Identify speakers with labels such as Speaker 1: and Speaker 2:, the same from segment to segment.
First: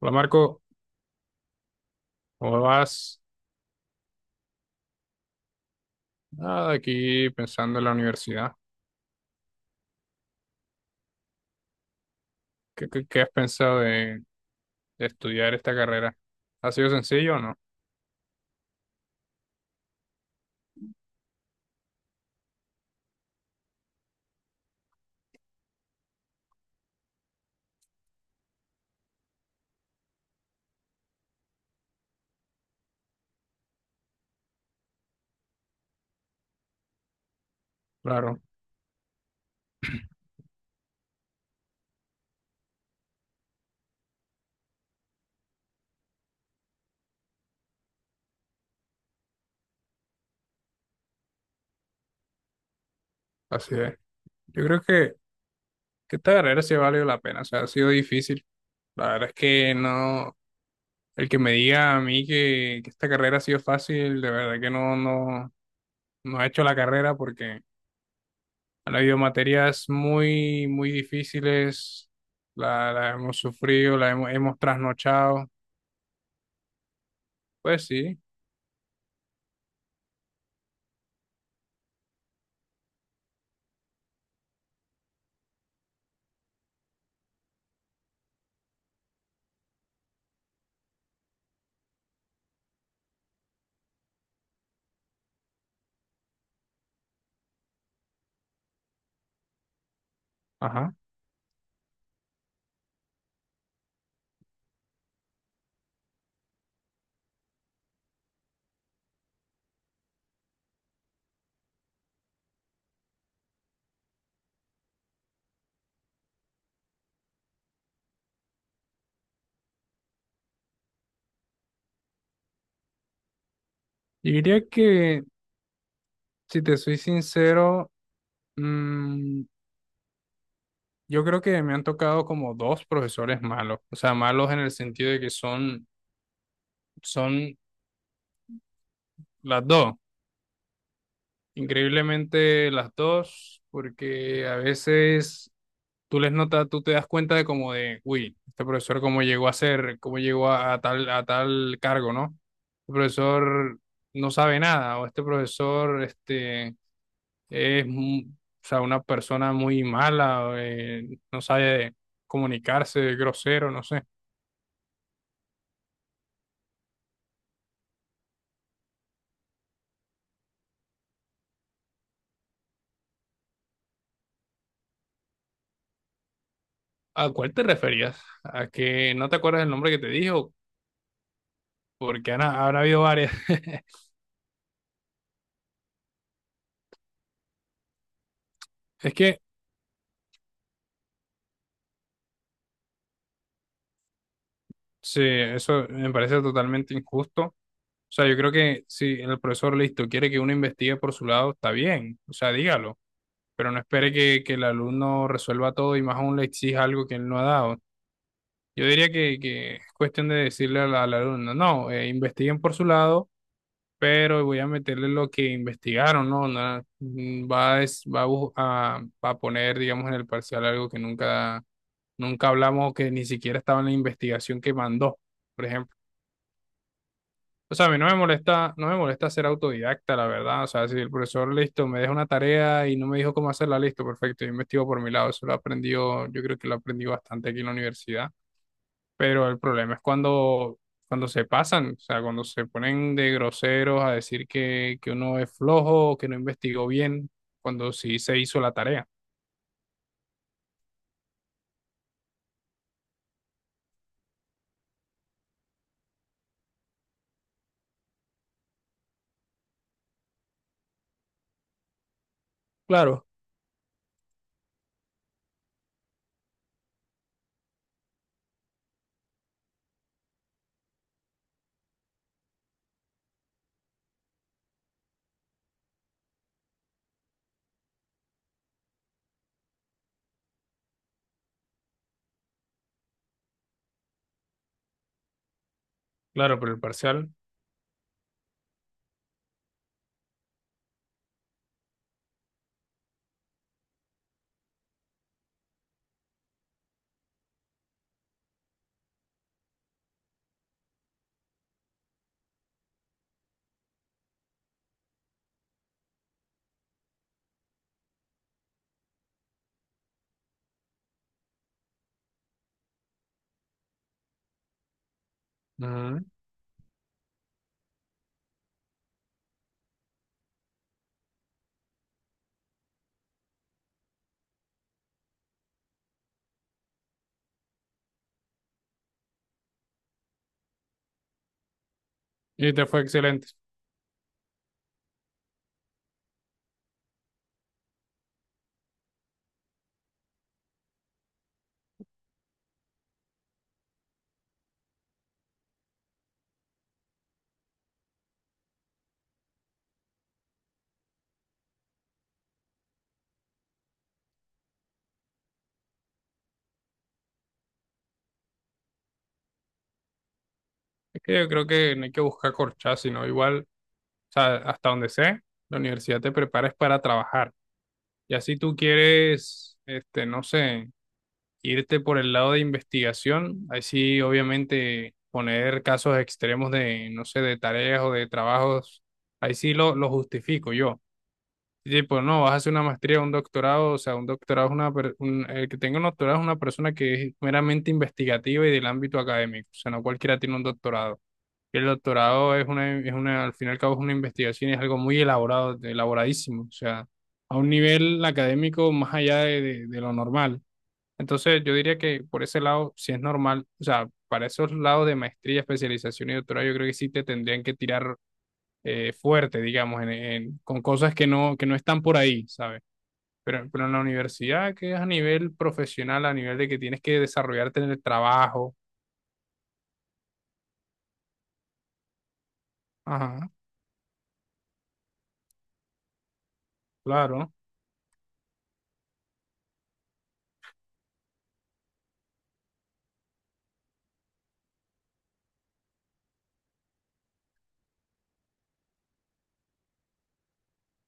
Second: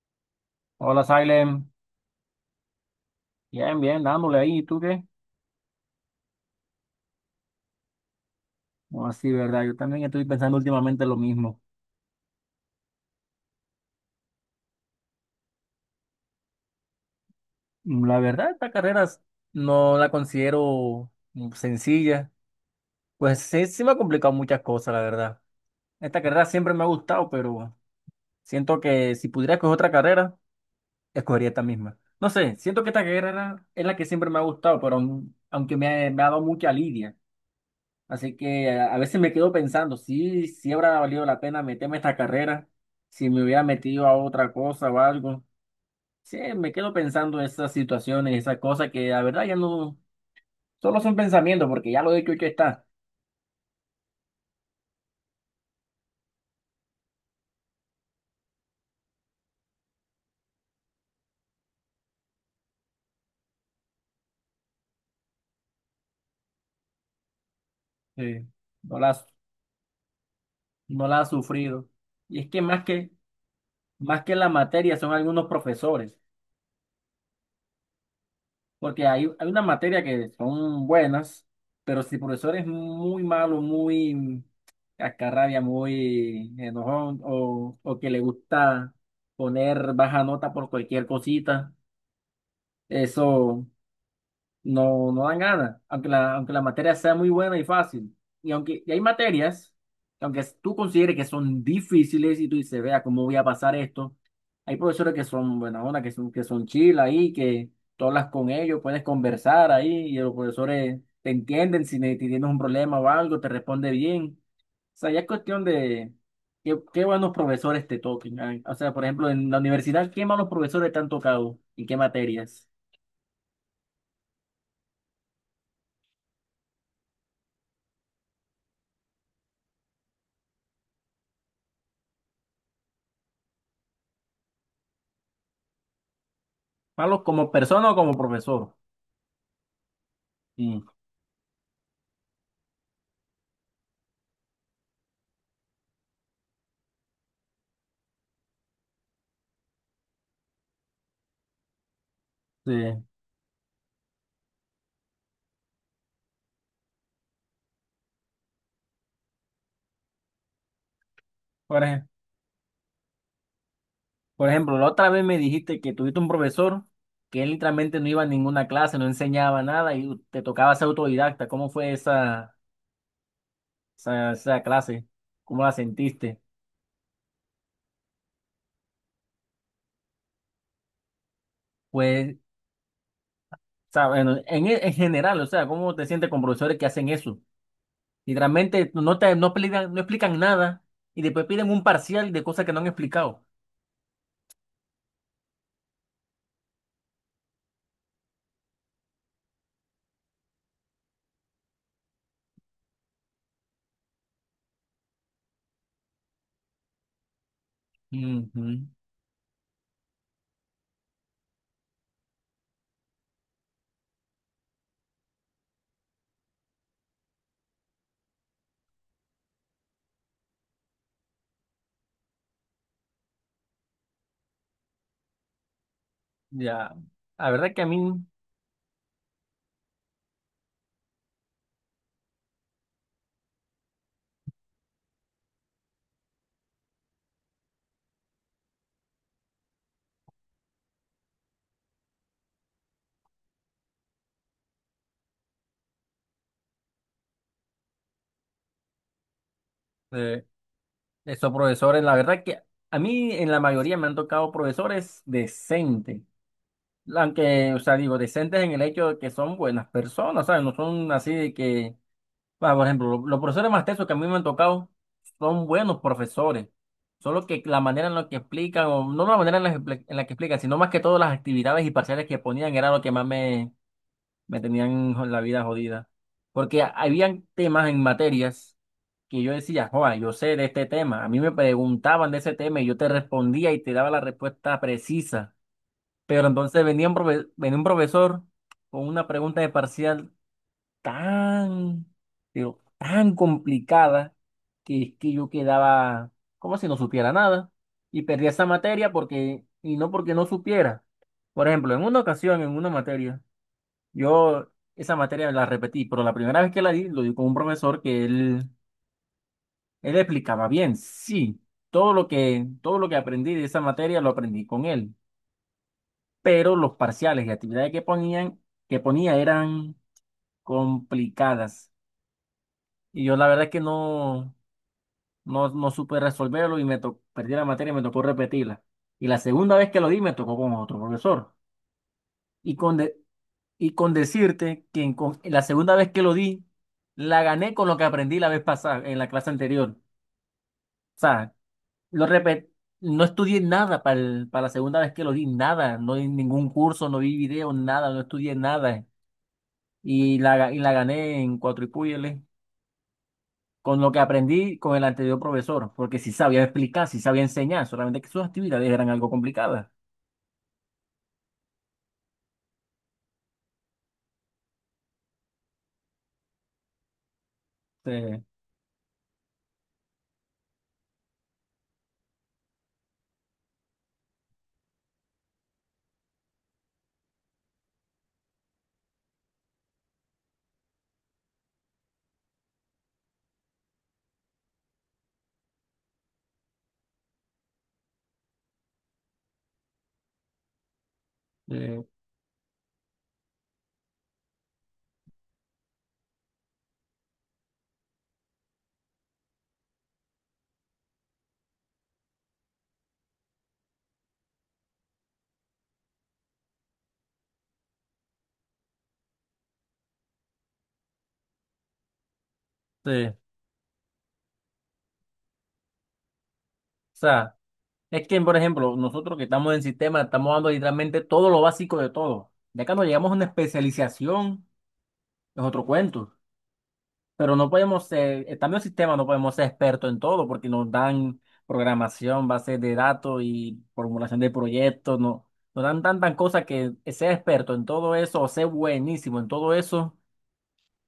Speaker 1: Hola, Marco,
Speaker 2: Hola, Silent.
Speaker 1: ¿cómo vas?
Speaker 2: Bien, bien, dándole ahí. ¿Y tú qué?
Speaker 1: Nada, aquí pensando en la universidad.
Speaker 2: No, sí, verdad. Yo también estoy pensando últimamente lo mismo.
Speaker 1: ¿Qué has pensado de estudiar esta carrera? ¿Ha sido sencillo o no?
Speaker 2: La verdad, esta carrera no la considero sencilla. Pues sí, sí me ha complicado muchas cosas, la verdad. Esta carrera siempre me ha gustado, pero siento que si pudiera escoger otra carrera, escogería esta misma. No sé, siento que esta carrera es la que siempre me ha gustado, pero aunque me ha dado mucha lidia. Así
Speaker 1: Claro,
Speaker 2: que a veces me quedo pensando, sí, sí habrá valido la pena meterme a esta carrera, si me hubiera metido a otra cosa o algo. Sí, me quedo pensando en esas situaciones, esas cosas que la verdad ya no, solo son pensamientos, porque ya lo he hecho, hecho está.
Speaker 1: así es. Yo creo que esta carrera sí ha valido la pena, o sea, ha sido difícil. La verdad es que no, el que me diga a mí que esta carrera ha sido fácil, de verdad que no, no, no ha hecho la carrera porque
Speaker 2: Sí,
Speaker 1: han-
Speaker 2: no
Speaker 1: habido
Speaker 2: las,
Speaker 1: materias muy, muy
Speaker 2: no la ha sufrido.
Speaker 1: difíciles,
Speaker 2: Y es que más
Speaker 1: la,
Speaker 2: que,
Speaker 1: la hemos sufrido, la
Speaker 2: Más
Speaker 1: hemos,
Speaker 2: que la
Speaker 1: hemos
Speaker 2: materia son
Speaker 1: trasnochado.
Speaker 2: algunos profesores.
Speaker 1: Pues sí.
Speaker 2: Porque hay una materia que son buenas, pero si el profesor es muy malo, muy cascarrabia, muy enojón, o que le gusta poner baja nota por cualquier cosita, eso no dan ganas, aunque la materia sea muy buena y fácil. Y hay materias, que aunque tú
Speaker 1: Ajá.
Speaker 2: consideres que son difíciles y tú dices, vea, ¿cómo voy a pasar esto? Hay profesores que son buena onda, que son chill ahí, que tú hablas con ellos, puedes conversar ahí y los profesores te entienden si si tienes un problema o algo, te responde bien. O sea, ya es cuestión de qué buenos profesores te toquen. Ah, o sea, por ejemplo, en la universidad, ¿qué malos profesores te han tocado y qué materias?
Speaker 1: Yo diría que, si te soy sincero, mm, yo creo que me han tocado como dos profesores malos, o sea, malos en el sentido de que son,
Speaker 2: ¿Malo como
Speaker 1: son
Speaker 2: persona o como profesor?
Speaker 1: las dos,
Speaker 2: Sí,
Speaker 1: increíblemente las dos, porque a veces tú les notas, tú te das cuenta de como de, uy, este profesor cómo llegó a ser, cómo llegó a tal cargo, ¿no? Este
Speaker 2: sí.
Speaker 1: profesor no sabe nada, o este profesor, este es mu- o sea, una persona muy mala, no
Speaker 2: Por
Speaker 1: sabe
Speaker 2: ej-
Speaker 1: comunicarse, es grosero, no sé.
Speaker 2: por ejemplo, la otra vez me dijiste que tuviste un profesor que él literalmente no iba a ninguna clase, no enseñaba nada y te tocaba ser autodidacta. ¿Cómo fue esa clase? ¿Cómo la sentiste?
Speaker 1: ¿A cuál te referías? ¿A que no te acuerdas el nombre que te dijo? Porque
Speaker 2: Pues, o
Speaker 1: han- habrá habido varias.
Speaker 2: sea, bueno, en general, o sea, ¿cómo te sientes con profesores que hacen eso? Literalmente
Speaker 1: Es que
Speaker 2: no explican, no explican nada y después piden un parcial de cosas que no han explicado.
Speaker 1: sí, eso me parece totalmente injusto. O sea, yo creo que si el profesor listo quiere que uno investigue por su lado, está bien, o sea, dígalo, pero no espere que el alumno resuelva todo y más aún le exija algo que él no ha dado.
Speaker 2: Ujú,
Speaker 1: Yo diría que es cuestión de decirle al alumno, no, investiguen por su lado, pero voy a meterle lo que investigaron, ¿no? Nada, mm, va, a, des- va a, bu- a- va a poner, digamos, en el parcial algo que nunca, nunca hablamos o que ni siquiera estaba en la investigación que mandó, por ejemplo.
Speaker 2: ya, la verdad
Speaker 1: O
Speaker 2: que a
Speaker 1: sea, a mí no me
Speaker 2: mí...
Speaker 1: molesta, no me molesta ser autodidacta, la verdad. O sea, si el profesor, listo, me deja una tarea y no me dijo cómo hacerla, listo, perfecto, yo investigo por mi lado. Eso lo aprendió, yo creo que lo aprendí bastante aquí en la universidad. Pero el problema es cuando, cuando se pasan, o sea, cuando se ponen de groseros a decir que uno es flojo, que no investigó bien, cuando sí se hizo la tarea.
Speaker 2: eh, Esos profesores, la verdad que a mí en la mayoría me han tocado profesores decentes, aunque, o sea, digo, decentes en el hecho de que son buenas personas, ¿sabes? No son así de que, bueno, por ejemplo,
Speaker 1: Claro.
Speaker 2: profesores más tesos que a mí me han tocado son buenos profesores, solo que la manera en la que explican, o no la manera en la que explican, sino más que todo las actividades y parciales que ponían era lo que más me tenían la vida jodida. Porque habían temas en materias que yo decía, joa, yo sé de este tema. A mí me preguntaban de ese tema y yo te respondía y te daba la respuesta precisa. Pero
Speaker 1: Claro, pero el
Speaker 2: entonces
Speaker 1: parcial.
Speaker 2: venía un profesor con una pregunta de parcial tan, pero tan complicada que es que yo quedaba como si no supiera nada y perdía esa materia y no porque no supiera. Por ejemplo, en una ocasión, en una materia, yo esa materia la repetí, pero la primera vez que la di, lo di con un profesor él explicaba bien, sí, todo todo lo que aprendí de esa materia lo aprendí con él,
Speaker 1: Ujú.
Speaker 2: pero los parciales y actividades que ponía eran complicadas. Y yo la verdad es que no supe resolverlo y perdí la materia y me tocó repetirla. Y la segunda vez que lo di, me tocó con otro profesor.
Speaker 1: Y
Speaker 2: Y
Speaker 1: te
Speaker 2: con,
Speaker 1: fue
Speaker 2: de-
Speaker 1: excelente.
Speaker 2: Y con decirte que la segunda vez que lo di, la gané con lo que aprendí la vez pasada, en la clase anterior. O sea, lo repet- no estudié nada para la segunda vez que lo di, nada. No di ningún curso, no vi video, nada, no estudié nada. Y la gané en cuatro y púyele con lo que aprendí con el anterior profesor, porque sí sabía explicar, sí sabía enseñar, solamente que sus actividades eran algo complicadas.
Speaker 1: Es que yo creo que no hay que buscar corchazos, sino igual, o sea, hasta donde sé, la universidad te prepara es para trabajar.
Speaker 2: Sí,
Speaker 1: Y así tú quieres, este, no sé, irte por el lado de investigación, ahí sí, obviamente, poner casos extremos de, no sé, de tareas o de trabajos, ahí sí lo justifico yo. Tipo, no, vas a hacer una maestría, un doctorado, o sea, un doctorado es una, per- un- el que tenga un doctorado es una persona que es meramente investigativa y del ámbito académico, o sea, no cualquiera tiene un doctorado. El
Speaker 2: sí,
Speaker 1: doctorado es una, al fin y al cabo es una investigación y es algo muy elaborado, elaboradísimo, o sea, a un nivel académico más allá de lo normal. Entonces, yo diría que por ese lado, si es normal, o sea, para esos lados de maestría, especialización y doctorado, yo creo que sí te tendrían que tirar fuerte, digamos, en- con cosas que no están por ahí, ¿sabes?
Speaker 2: sí. O
Speaker 1: Pero en la universidad, que es a nivel profesional, a nivel de que tienes que
Speaker 2: sea,
Speaker 1: desarrollarte en el
Speaker 2: es que, por
Speaker 1: trabajo,
Speaker 2: ejemplo, nosotros que estamos en sistema, estamos dando literalmente todo lo básico de todo. Ya cuando llegamos a una
Speaker 1: ajá,
Speaker 2: especialización, es otro cuento.
Speaker 1: claro,
Speaker 2: Pero no podemos ser, estando en sistema, no podemos ser expertos en todo porque nos dan programación, bases de datos y formulación de proyectos. No, nos dan tantas cosas que ser experto en todo eso o ser buenísimo en todo eso.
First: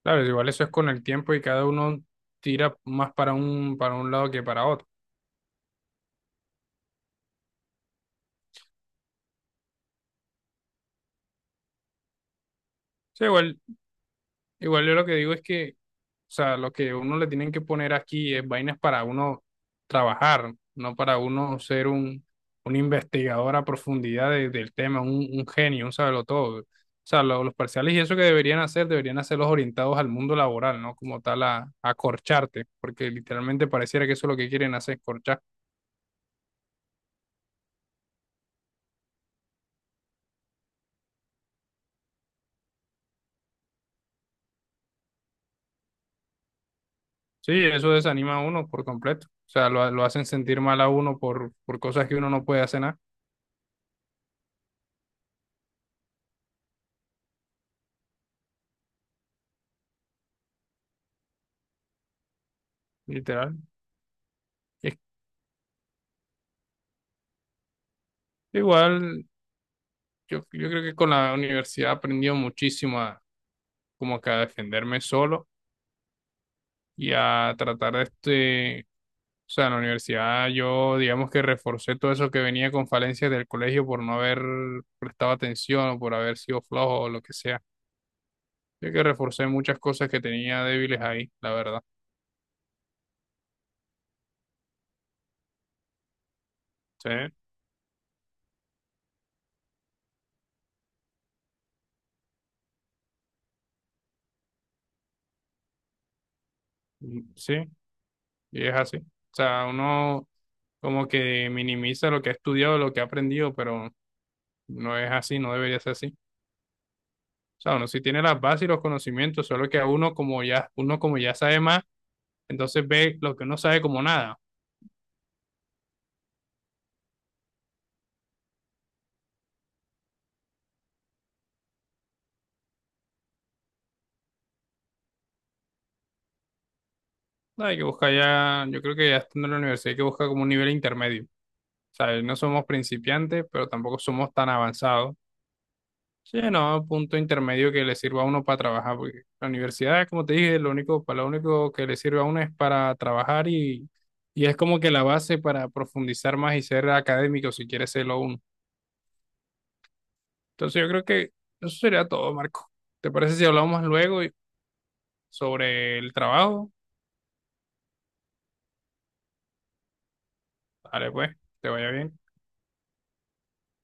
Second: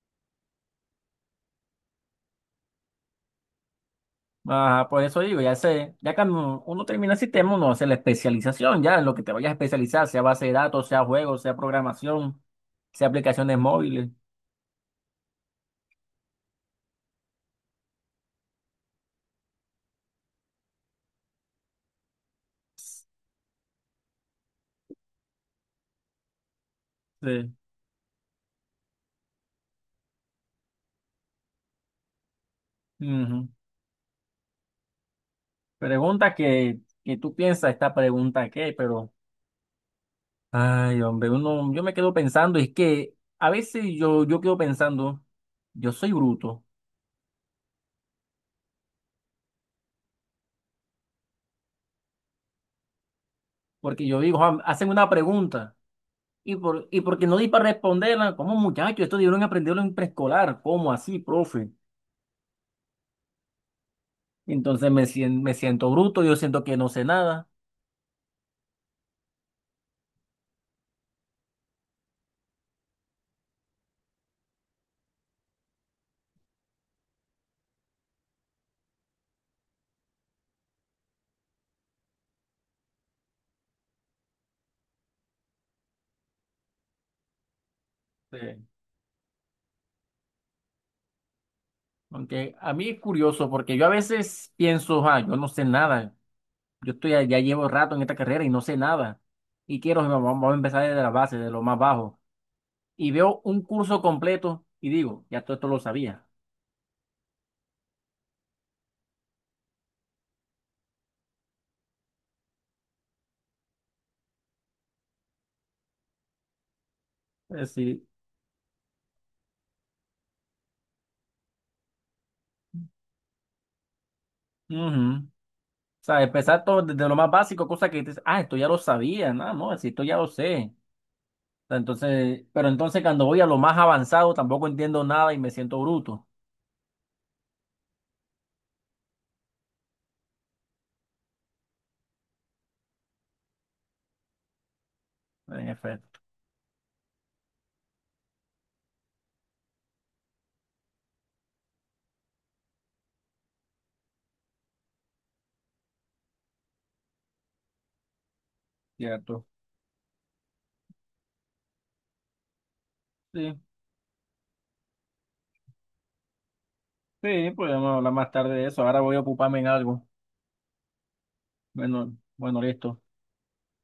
Speaker 1: claro, igual eso es con el tiempo y cada uno tira más para un lado que para otro.
Speaker 2: Ajá, por eso digo, ya sé, ya cuando uno termina el sistema, uno hace la especialización, ya en lo que te vayas a especializar, sea base de datos, sea juegos, sea programación, sea
Speaker 1: Sí,
Speaker 2: aplicaciones
Speaker 1: igual,
Speaker 2: móviles.
Speaker 1: igual yo lo que digo es que, o sea, lo que uno le tienen que poner aquí es vainas para uno trabajar, no para uno ser un investigador a profundidad de- del tema, un genio, un todo. O sea, lo- los
Speaker 2: Sí.
Speaker 1: parciales y eso que deberían hacer, deberían hacerlos orientados al mundo laboral, ¿no? Como tal, a corcharte, porque
Speaker 2: Ujú.
Speaker 1: literalmente pareciera que eso es lo que quieren hacer, corchar.
Speaker 2: Pregunta que tú piensas, esta pregunta qué, pero, ay, hombre, uno, yo me quedo pensando, es que a veces yo quedo pensando, yo soy bruto,
Speaker 1: Sí, eso desanima a uno por completo. O sea, lo hacen sentir mal a uno por cosas que uno no puede hacer nada,
Speaker 2: porque yo digo, "Juan, hacen una pregunta. Y porque no di para responderla, como muchacho esto debieron aprenderlo en preescolar, ¿cómo así, profe?
Speaker 1: literal.
Speaker 2: Entonces
Speaker 1: Es-
Speaker 2: me siento bruto, yo siento que no sé nada.
Speaker 1: igual, yo creo que con la universidad he aprendido muchísimo a como que a defenderme solo y a tratar de este, o sea, en la universidad yo digamos que reforcé todo eso que venía con falencias del colegio por no haber prestado atención o por haber sido flojo o lo que sea.
Speaker 2: Sí.
Speaker 1: Yo que reforcé muchas cosas que tenía débiles ahí, la verdad.
Speaker 2: Aunque a mí es curioso porque yo a veces pienso, ah, yo no sé nada. Yo
Speaker 1: Sí,
Speaker 2: estoy ya llevo rato en esta carrera y no sé nada. Y quiero, vamos, vamos a empezar desde la base, de lo más bajo. Y veo un curso completo y digo, ya todo esto lo sabía.
Speaker 1: sí, y es así. O sea, uno como que minimiza lo que ha estudiado, lo que ha aprendido, pero no es así, no debería ser así.
Speaker 2: Es
Speaker 1: O sea, uno sí
Speaker 2: decir,
Speaker 1: tiene las bases y los conocimientos, solo que a uno como ya sabe más, entonces ve lo que uno sabe como nada.
Speaker 2: ujú. O sea, empezar todo desde lo más básico, cosa que dices, ah, esto ya lo sabía, no, no, si esto ya lo sé. O sea, entonces, pero entonces cuando voy a lo más avanzado tampoco entiendo nada y me siento bruto.
Speaker 1: No hay que buscar ya, yo creo que ya estando en la universidad hay que buscar como un nivel intermedio. O sea, no somos principiantes, pero tampoco somos tan avanzados.
Speaker 2: En efecto.
Speaker 1: Sí, no, un punto intermedio que le sirva a uno para trabajar, porque la universidad, como te dije, lo único, para lo único que le sirve a uno es para trabajar y es como que la base para profundizar más y ser académico si quiere serlo uno.
Speaker 2: Cierto.
Speaker 1: Entonces yo creo que eso sería todo, Marco. ¿Te parece si
Speaker 2: Sí,
Speaker 1: hablamos más luego y- sobre el trabajo?
Speaker 2: sí, podemos hablar más tarde de eso. Ahora voy a ocuparme en algo.
Speaker 1: Vale, pues, te vaya
Speaker 2: Bueno,
Speaker 1: bien.
Speaker 2: bueno, listo.